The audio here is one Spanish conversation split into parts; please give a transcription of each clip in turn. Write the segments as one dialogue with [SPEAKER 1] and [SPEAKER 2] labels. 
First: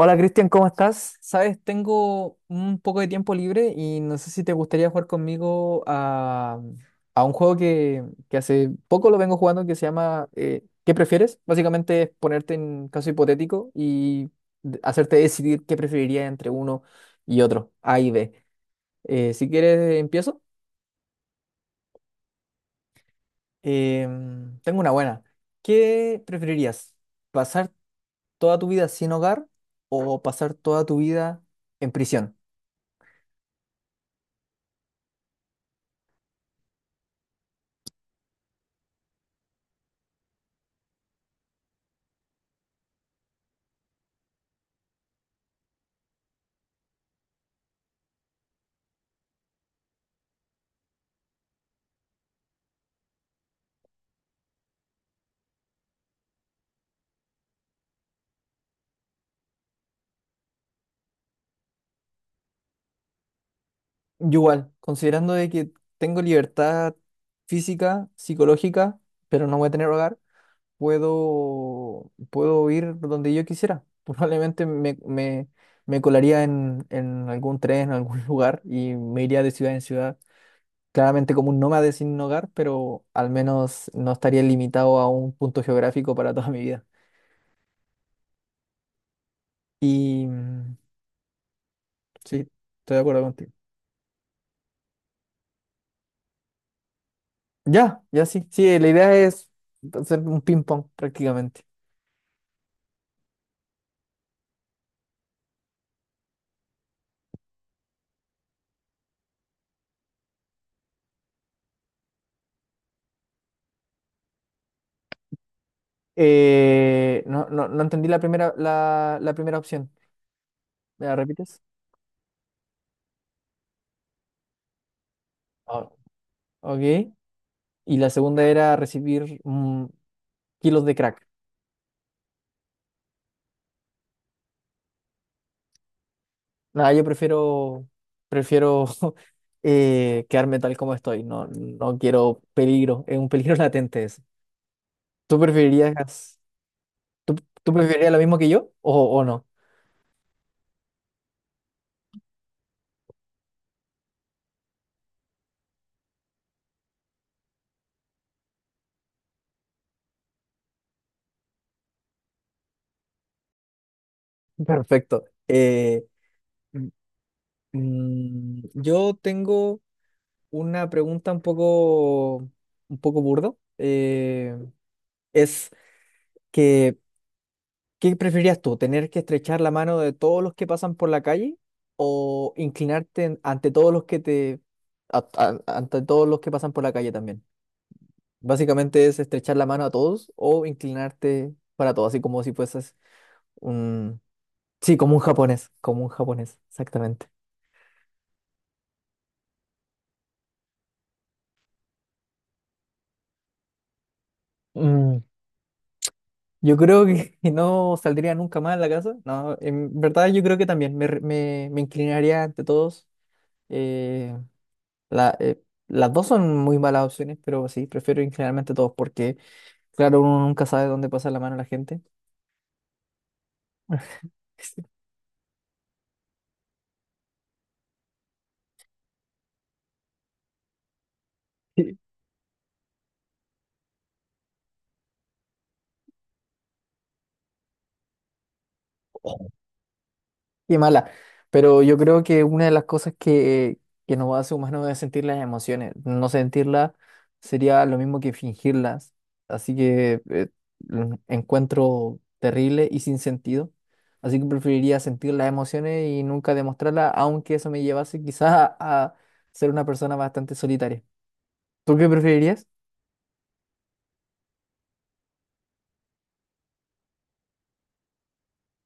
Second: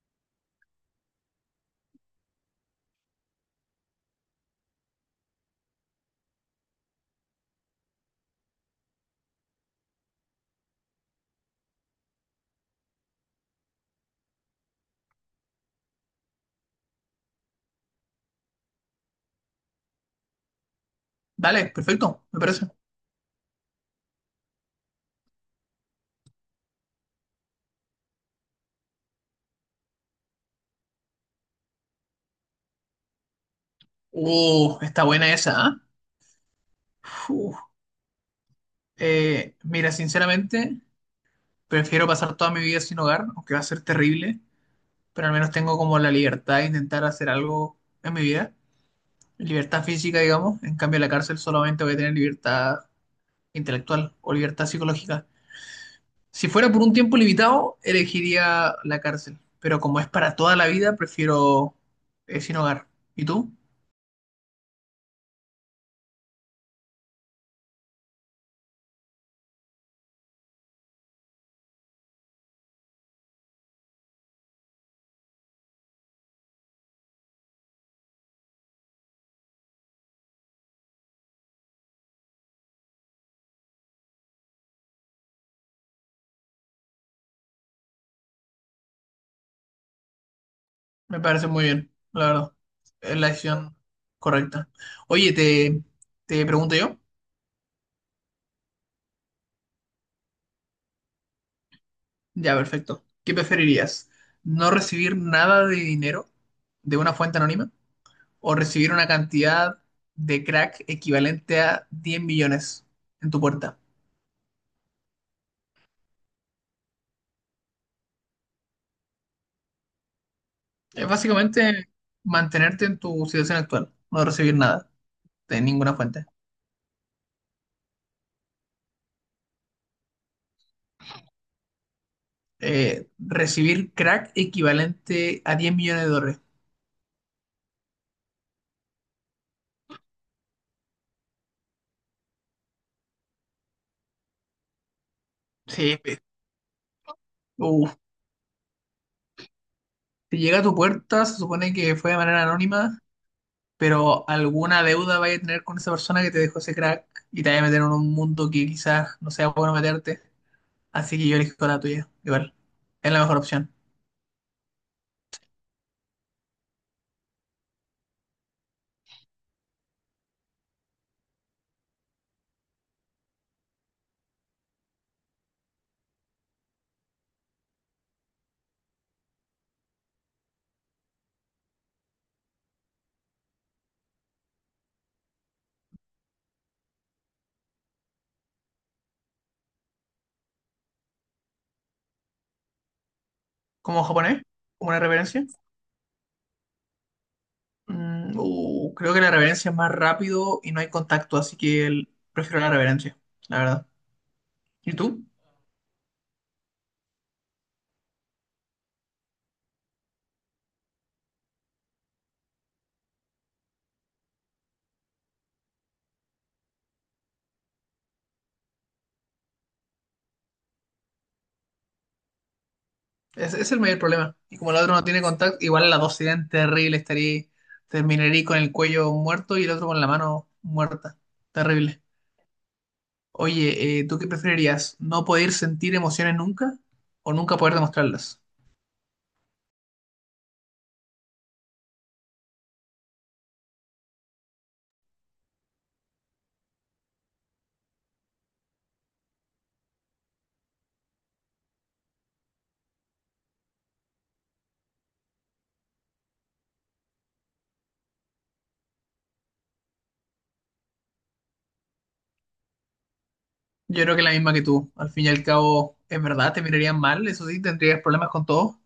[SPEAKER 1] Hola Cristian, ¿cómo estás? Sabes, tengo un poco de tiempo libre y no sé si te gustaría jugar conmigo a un juego que hace poco lo vengo jugando, que se llama ¿Qué prefieres? Básicamente es ponerte en caso hipotético y hacerte decidir qué preferiría entre uno y otro, A y B. Si quieres, empiezo.
[SPEAKER 2] Dale, perfecto, me parece.
[SPEAKER 1] Tengo una buena. ¿Qué preferirías? ¿Pasar toda tu vida sin hogar o pasar toda tu vida en prisión?
[SPEAKER 2] Está buena esa, ¿ah? Uf. Mira, sinceramente, prefiero pasar toda mi vida sin hogar, aunque va a ser terrible, pero al menos tengo como la libertad de intentar hacer algo en mi vida. Libertad física, digamos. En cambio, en la cárcel solamente voy a tener libertad intelectual o libertad psicológica. Si fuera por un tiempo limitado, elegiría la cárcel, pero como es para toda la vida, prefiero sin hogar. ¿Y tú?
[SPEAKER 1] Yo igual, considerando de que tengo libertad física, psicológica, pero no voy a tener hogar, puedo ir donde yo quisiera. Probablemente me colaría en algún tren, en algún lugar, y me iría de ciudad en ciudad. Claramente como un nómade sin hogar, pero al menos no estaría limitado a un punto geográfico para toda mi vida. Y mm,
[SPEAKER 2] Me parece muy bien, la
[SPEAKER 1] sí,
[SPEAKER 2] verdad.
[SPEAKER 1] estoy de
[SPEAKER 2] Es
[SPEAKER 1] acuerdo
[SPEAKER 2] la
[SPEAKER 1] contigo.
[SPEAKER 2] decisión correcta. Oye, te pregunto yo.
[SPEAKER 1] Ya, ya sí. Sí, la idea es hacer un ping-pong prácticamente.
[SPEAKER 2] Ya, perfecto. ¿Qué preferirías? ¿No recibir nada de dinero de una fuente anónima o recibir una cantidad de crack equivalente a 10 millones en tu puerta?
[SPEAKER 1] No, no, no entendí la primera, la primera opción. ¿Me
[SPEAKER 2] Es
[SPEAKER 1] la repites?
[SPEAKER 2] básicamente mantenerte en tu situación actual, no recibir nada de
[SPEAKER 1] Ah,
[SPEAKER 2] ninguna fuente.
[SPEAKER 1] ok. Y la segunda era recibir kilos de crack.
[SPEAKER 2] Recibir crack equivalente a $10 millones.
[SPEAKER 1] Nada, yo prefiero quedarme tal como estoy. No, no quiero peligro. Es un peligro latente eso. ¿Tú
[SPEAKER 2] Sí, pe-
[SPEAKER 1] preferirías, tú, tú
[SPEAKER 2] uh,
[SPEAKER 1] preferirías lo mismo que yo, o no?
[SPEAKER 2] Si llega a tu puerta, se supone que fue de manera anónima, pero alguna deuda vaya a tener con esa persona que te dejó ese crack y te vaya a meter en un mundo que quizás no sea bueno meterte. Así que yo elijo la tuya, igual. Es la mejor opción.
[SPEAKER 1] Perfecto. Mm, yo tengo una pregunta un poco burdo. Es que, ¿qué preferirías tú? ¿Tener que estrechar la mano de todos los que pasan por la calle, o inclinarte ante todos los que pasan por la calle también? Básicamente es estrechar la mano a todos, o inclinarte para todos, así como si fueses
[SPEAKER 2] ¿Como
[SPEAKER 1] un,
[SPEAKER 2] japonés? ¿Como
[SPEAKER 1] sí,
[SPEAKER 2] una
[SPEAKER 1] como un
[SPEAKER 2] reverencia?
[SPEAKER 1] japonés, como un japonés, exactamente.
[SPEAKER 2] Creo que la reverencia es más rápido y no hay contacto, así que prefiero la reverencia, la verdad. ¿Y
[SPEAKER 1] Mm,
[SPEAKER 2] tú?
[SPEAKER 1] Yo creo que no saldría nunca más de la casa. No, en verdad yo creo que también me inclinaría ante todos. eh, La, eh, las dos son muy malas opciones, pero sí, prefiero generalmente dos porque, claro, uno nunca sabe dónde pasa la mano la gente.
[SPEAKER 2] Ese es el mayor problema. Y como el otro no tiene contacto, igual las dos serían terribles. Estaría, terminaría con el cuello muerto y el otro con la mano muerta.
[SPEAKER 1] Sí.
[SPEAKER 2] Terrible. Oye, ¿tú qué preferirías? ¿No poder sentir emociones nunca o nunca poder demostrarlas?
[SPEAKER 1] Qué mala. Pero yo creo que una de las cosas que nos hace humanos es sentir las emociones. No sentirlas sería lo mismo que fingirlas. Así que lo encuentro terrible y sin sentido. Así que preferiría sentir las emociones y nunca demostrarlas, aunque eso me llevase quizás a ser una persona bastante solitaria. ¿Tú qué preferirías?
[SPEAKER 2] Yo creo que la misma que tú. Al fin y al cabo, es verdad, te mirarían mal, eso sí, tendrías problemas con todo,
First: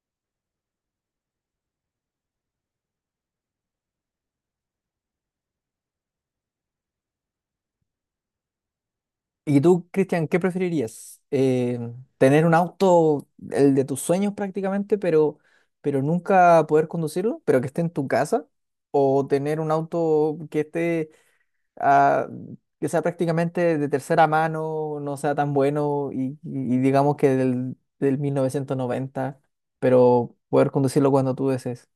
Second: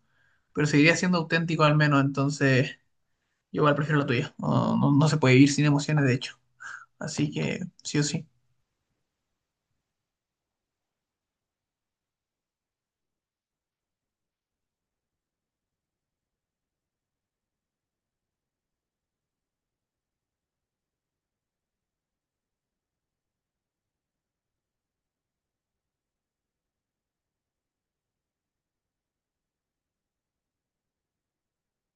[SPEAKER 2] pero seguirías siendo auténtico al menos. Entonces, yo igual prefiero la tuya. No, no, no se puede vivir sin emociones, de hecho. Así que, sí o sí.
[SPEAKER 1] ¿Y tú, Cristian, qué preferirías? ¿Tener un auto, el de tus sueños prácticamente, pero nunca poder conducirlo, pero que esté en tu casa? ¿O tener un auto que esté, ah, que sea prácticamente de tercera mano, no sea tan bueno, y digamos que del 1990, pero poder conducirlo cuando tú desees?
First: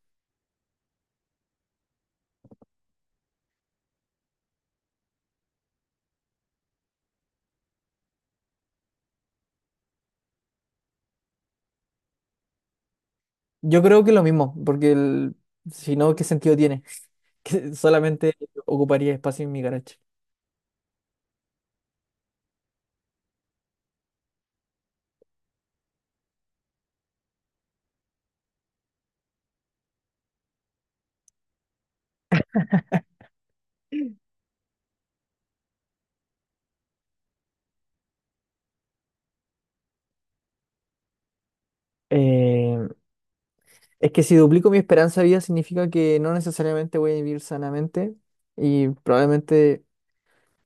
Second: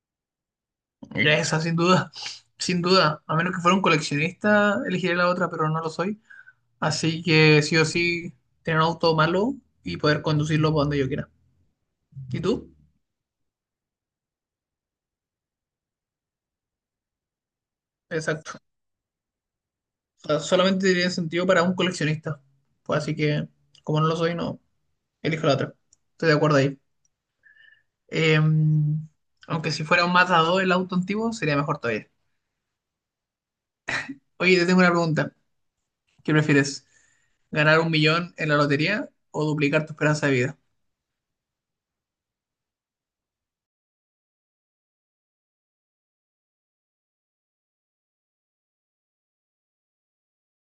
[SPEAKER 2] Esa, sin duda, sin duda. A menos que fuera un coleccionista, elegiría la otra, pero no lo soy. Así que sí o sí, tener un auto malo y poder conducirlo por donde yo quiera. ¿Y tú?
[SPEAKER 1] Yo creo que lo mismo, porque si no, ¿qué sentido tiene? Que solamente
[SPEAKER 2] Exacto.
[SPEAKER 1] ocuparía espacio en mi garage.
[SPEAKER 2] O sea, solamente tiene sentido para un coleccionista. Pues así que, como no lo soy, no, elijo la otra. Estoy de acuerdo ahí. Eh, Aunque si fuera un Mazda 2 el auto antiguo, sería mejor todavía. Oye, te tengo una pregunta. ¿Qué prefieres? ¿Ganar 1 millón en la lotería o duplicar tu esperanza de vida?
[SPEAKER 1] Eh, es que si duplico mi esperanza de vida significa que no necesariamente voy a vivir sanamente, y probablemente,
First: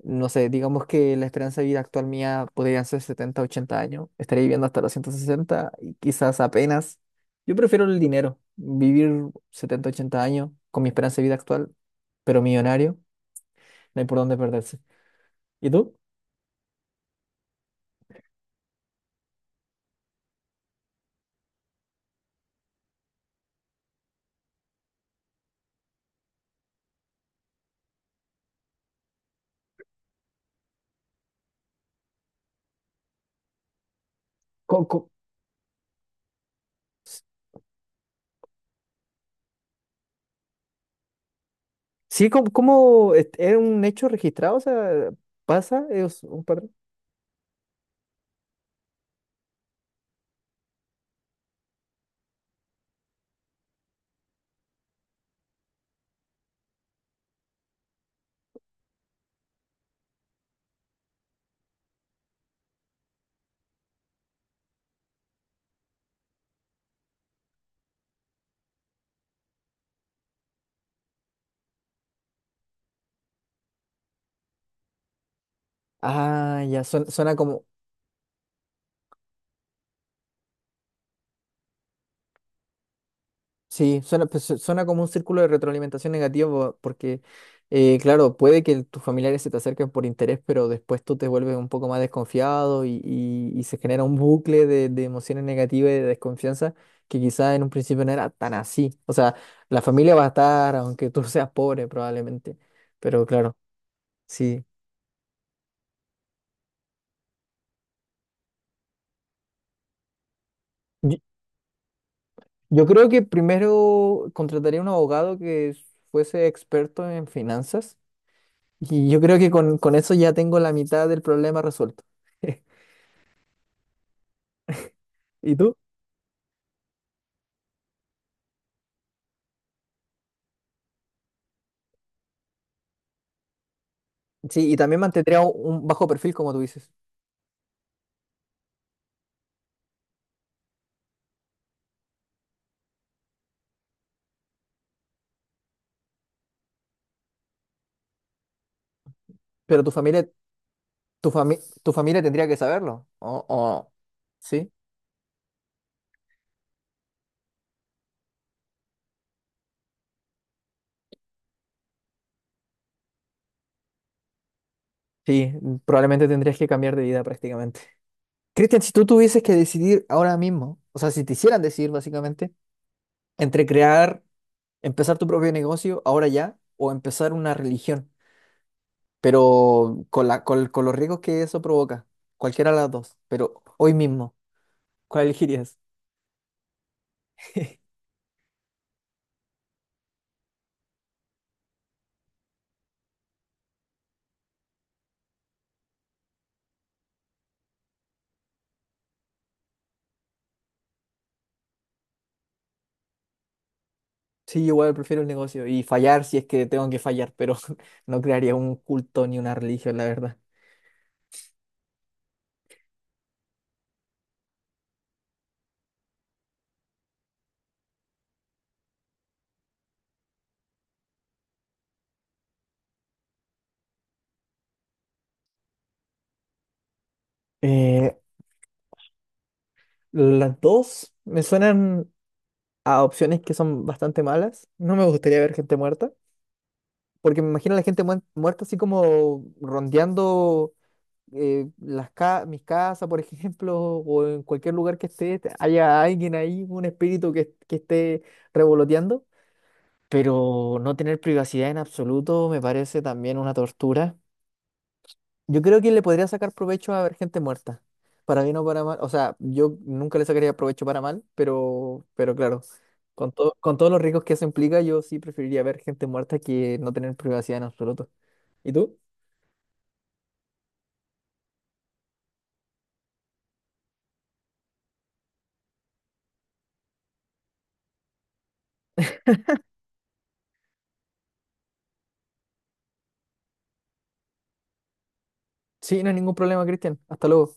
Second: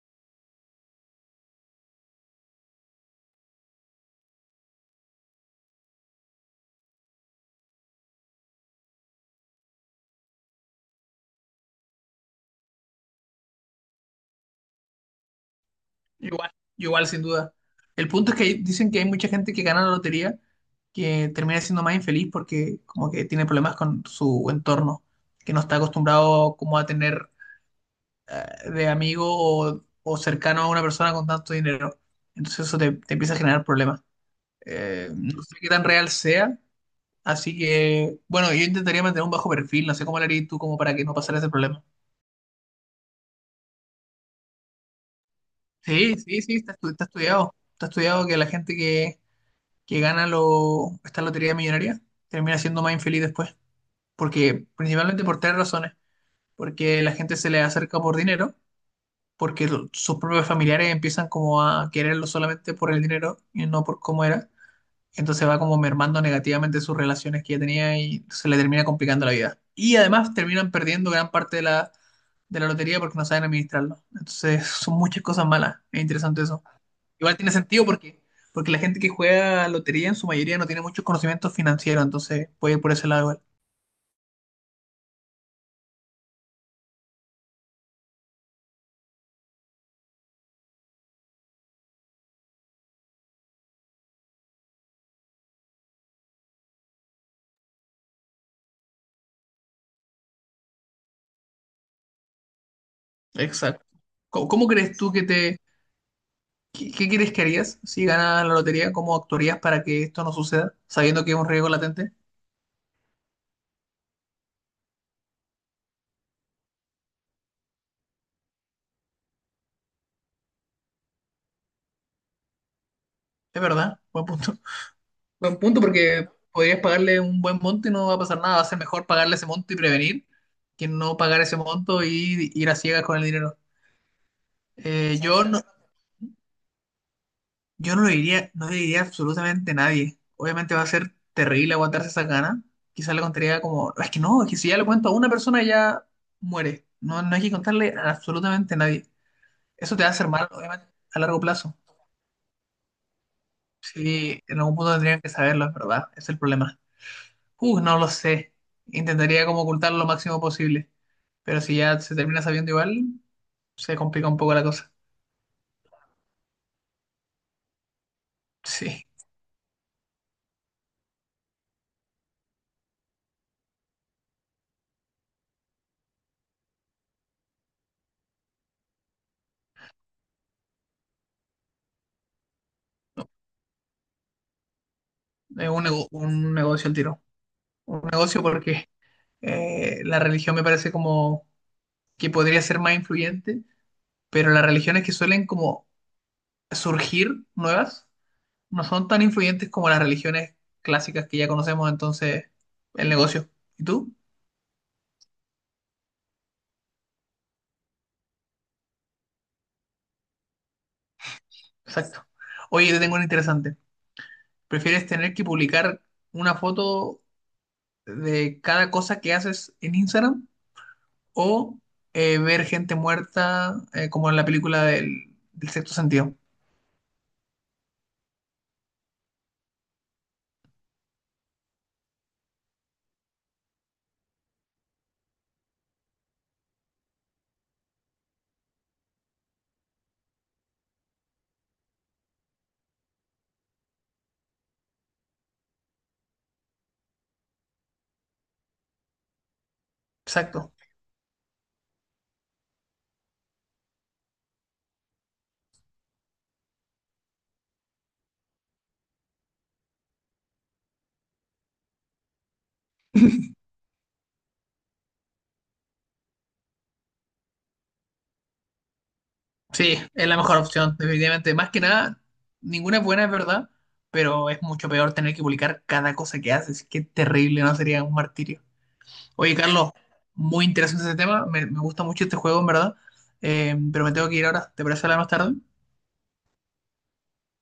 [SPEAKER 1] no sé, digamos que la esperanza de vida actual mía podrían ser 70 80 años, estaré viviendo hasta los 160 y quizás apenas. Yo prefiero el dinero, vivir 70 80 años con mi esperanza de vida actual, pero millonario. No hay por dónde perderse. ¿Y tú?
[SPEAKER 2] Igual, igual, sin duda. El punto es que dicen que hay mucha gente que gana la lotería que termina siendo más infeliz porque como que tiene problemas con su entorno, que no está acostumbrado como a tener de amigo o cercano a una persona con tanto dinero. Entonces eso te empieza a generar problemas.
[SPEAKER 1] ¿Cómo, cómo-
[SPEAKER 2] No sé qué tan real sea, así que bueno, yo intentaría mantener un bajo perfil, no sé cómo lo harías tú como para que no pasara ese problema.
[SPEAKER 1] sí. ¿Es un hecho registrado? O sea, ¿pasa?
[SPEAKER 2] Sí,
[SPEAKER 1] ¿Es
[SPEAKER 2] sí,
[SPEAKER 1] un
[SPEAKER 2] sí,
[SPEAKER 1] par?
[SPEAKER 2] está estudiado. Está estudiado que la gente que gana esta lotería millonaria termina siendo más infeliz después. Porque, principalmente por 3 razones. Porque la gente se le acerca por dinero, porque sus propios familiares empiezan como a quererlo solamente por el dinero y no por cómo era. Entonces va como mermando negativamente sus relaciones que ya tenía y se le termina complicando la vida. Y además terminan perdiendo gran parte de de la lotería porque no saben administrarlo. Entonces son muchas cosas malas. Es interesante eso.
[SPEAKER 1] Ah, ya, suena,
[SPEAKER 2] Igual
[SPEAKER 1] suena
[SPEAKER 2] tiene
[SPEAKER 1] como.
[SPEAKER 2] sentido porque, porque la gente que juega lotería en su mayoría no tiene muchos conocimientos financieros, entonces puede ir por ese lado igual.
[SPEAKER 1] Sí, suena, pues, suena como un círculo de retroalimentación negativo, porque, claro, puede que tus familiares se te acerquen por interés, pero después tú te vuelves un poco más desconfiado, y se genera un bucle de emociones negativas y de desconfianza, que quizás en un principio no era tan así. O sea, la familia va a estar, aunque tú seas pobre probablemente, pero claro,
[SPEAKER 2] Exacto. ¿Cómo
[SPEAKER 1] sí.
[SPEAKER 2] crees tú que te... ¿Qué crees que harías si ganas la lotería? ¿Cómo actuarías para que esto no suceda,
[SPEAKER 1] Yo,
[SPEAKER 2] sabiendo que es un riesgo latente?
[SPEAKER 1] yo creo que primero contrataría un abogado que fuese experto en finanzas. Y yo creo que con eso ya tengo la mitad del problema resuelto.
[SPEAKER 2] Es verdad, buen punto. Buen
[SPEAKER 1] ¿Y tú?
[SPEAKER 2] punto porque podrías pagarle un buen monto y no va a pasar nada. Va a ser mejor pagarle ese monto y prevenir que no pagar ese monto y ir a ciegas con el dinero.
[SPEAKER 1] Sí, y también
[SPEAKER 2] Eh, yo
[SPEAKER 1] mantendría un
[SPEAKER 2] no,
[SPEAKER 1] un bajo perfil, como tú dices.
[SPEAKER 2] Yo no lo diría, no le diría absolutamente a nadie. Obviamente va a ser terrible aguantarse esa gana. Quizás le contaría como, es que no, es que si ya le cuento a una persona ya muere. No, no hay que contarle a absolutamente nadie.
[SPEAKER 1] Pero
[SPEAKER 2] Eso
[SPEAKER 1] tu
[SPEAKER 2] te va a hacer
[SPEAKER 1] familia,
[SPEAKER 2] mal, obviamente, a
[SPEAKER 1] tu
[SPEAKER 2] largo
[SPEAKER 1] fami-
[SPEAKER 2] plazo.
[SPEAKER 1] tu familia tendría que saberlo.
[SPEAKER 2] Sí, en algún
[SPEAKER 1] Sí,
[SPEAKER 2] punto tendrían que saberlo, es verdad. Es el problema. No lo sé. Intentaría como ocultarlo lo máximo posible. Pero si ya se termina sabiendo igual, se complica un poco la cosa.
[SPEAKER 1] sí, probablemente tendrías que cambiar de vida prácticamente. Cristian, si
[SPEAKER 2] Sí,
[SPEAKER 1] tú tuvieses que decidir ahora mismo, o sea, si te hicieran decidir básicamente, entre empezar tu propio negocio ahora ya, o empezar una religión, pero con los riesgos que eso provoca, cualquiera de las dos, pero hoy mismo. ¿Cuál
[SPEAKER 2] es
[SPEAKER 1] elegirías?
[SPEAKER 2] un, un negocio el tiro. Un negocio porque la religión me parece como que podría ser más influyente, pero las religiones que suelen como surgir nuevas no son tan influyentes como las religiones clásicas que ya conocemos, entonces el negocio. ¿Y tú?
[SPEAKER 1] Sí, igual prefiero el negocio y fallar si es que tengo que fallar, pero no crearía un culto ni una religión, la verdad.
[SPEAKER 2] Exacto. Oye, te tengo una interesante. ¿Prefieres tener que publicar una foto de cada cosa que haces en Instagram o ver gente muerta como en la película del sexto sentido?
[SPEAKER 1] Eh, las dos me suenan a opciones que son bastante malas. No me gustaría ver gente muerta, porque me imagino a la gente muerta así como rondeando mis casas, por ejemplo, o en cualquier lugar que esté, haya alguien ahí, un espíritu que esté revoloteando.
[SPEAKER 2] Exacto.
[SPEAKER 1] Pero no tener privacidad en absoluto me parece también una tortura. Yo creo que le podría sacar provecho a ver gente muerta, para bien o para mal. O sea, yo nunca le sacaría provecho para mal, pero claro, con todos los riesgos que eso implica, yo sí preferiría ver gente muerta que no tener privacidad en absoluto. ¿Y tú?
[SPEAKER 2] Sí, es la mejor opción, definitivamente. Más que nada, ninguna es buena, es verdad, pero es mucho peor tener que publicar cada cosa que haces. Qué terrible, ¿no? Sería un martirio. Oye, Carlos, muy interesante ese tema. Me gusta mucho este juego, en verdad. Pero me tengo que ir ahora. ¿Te parece hablar más tarde?
[SPEAKER 1] Sí, no hay ningún problema, Cristian. Hasta luego.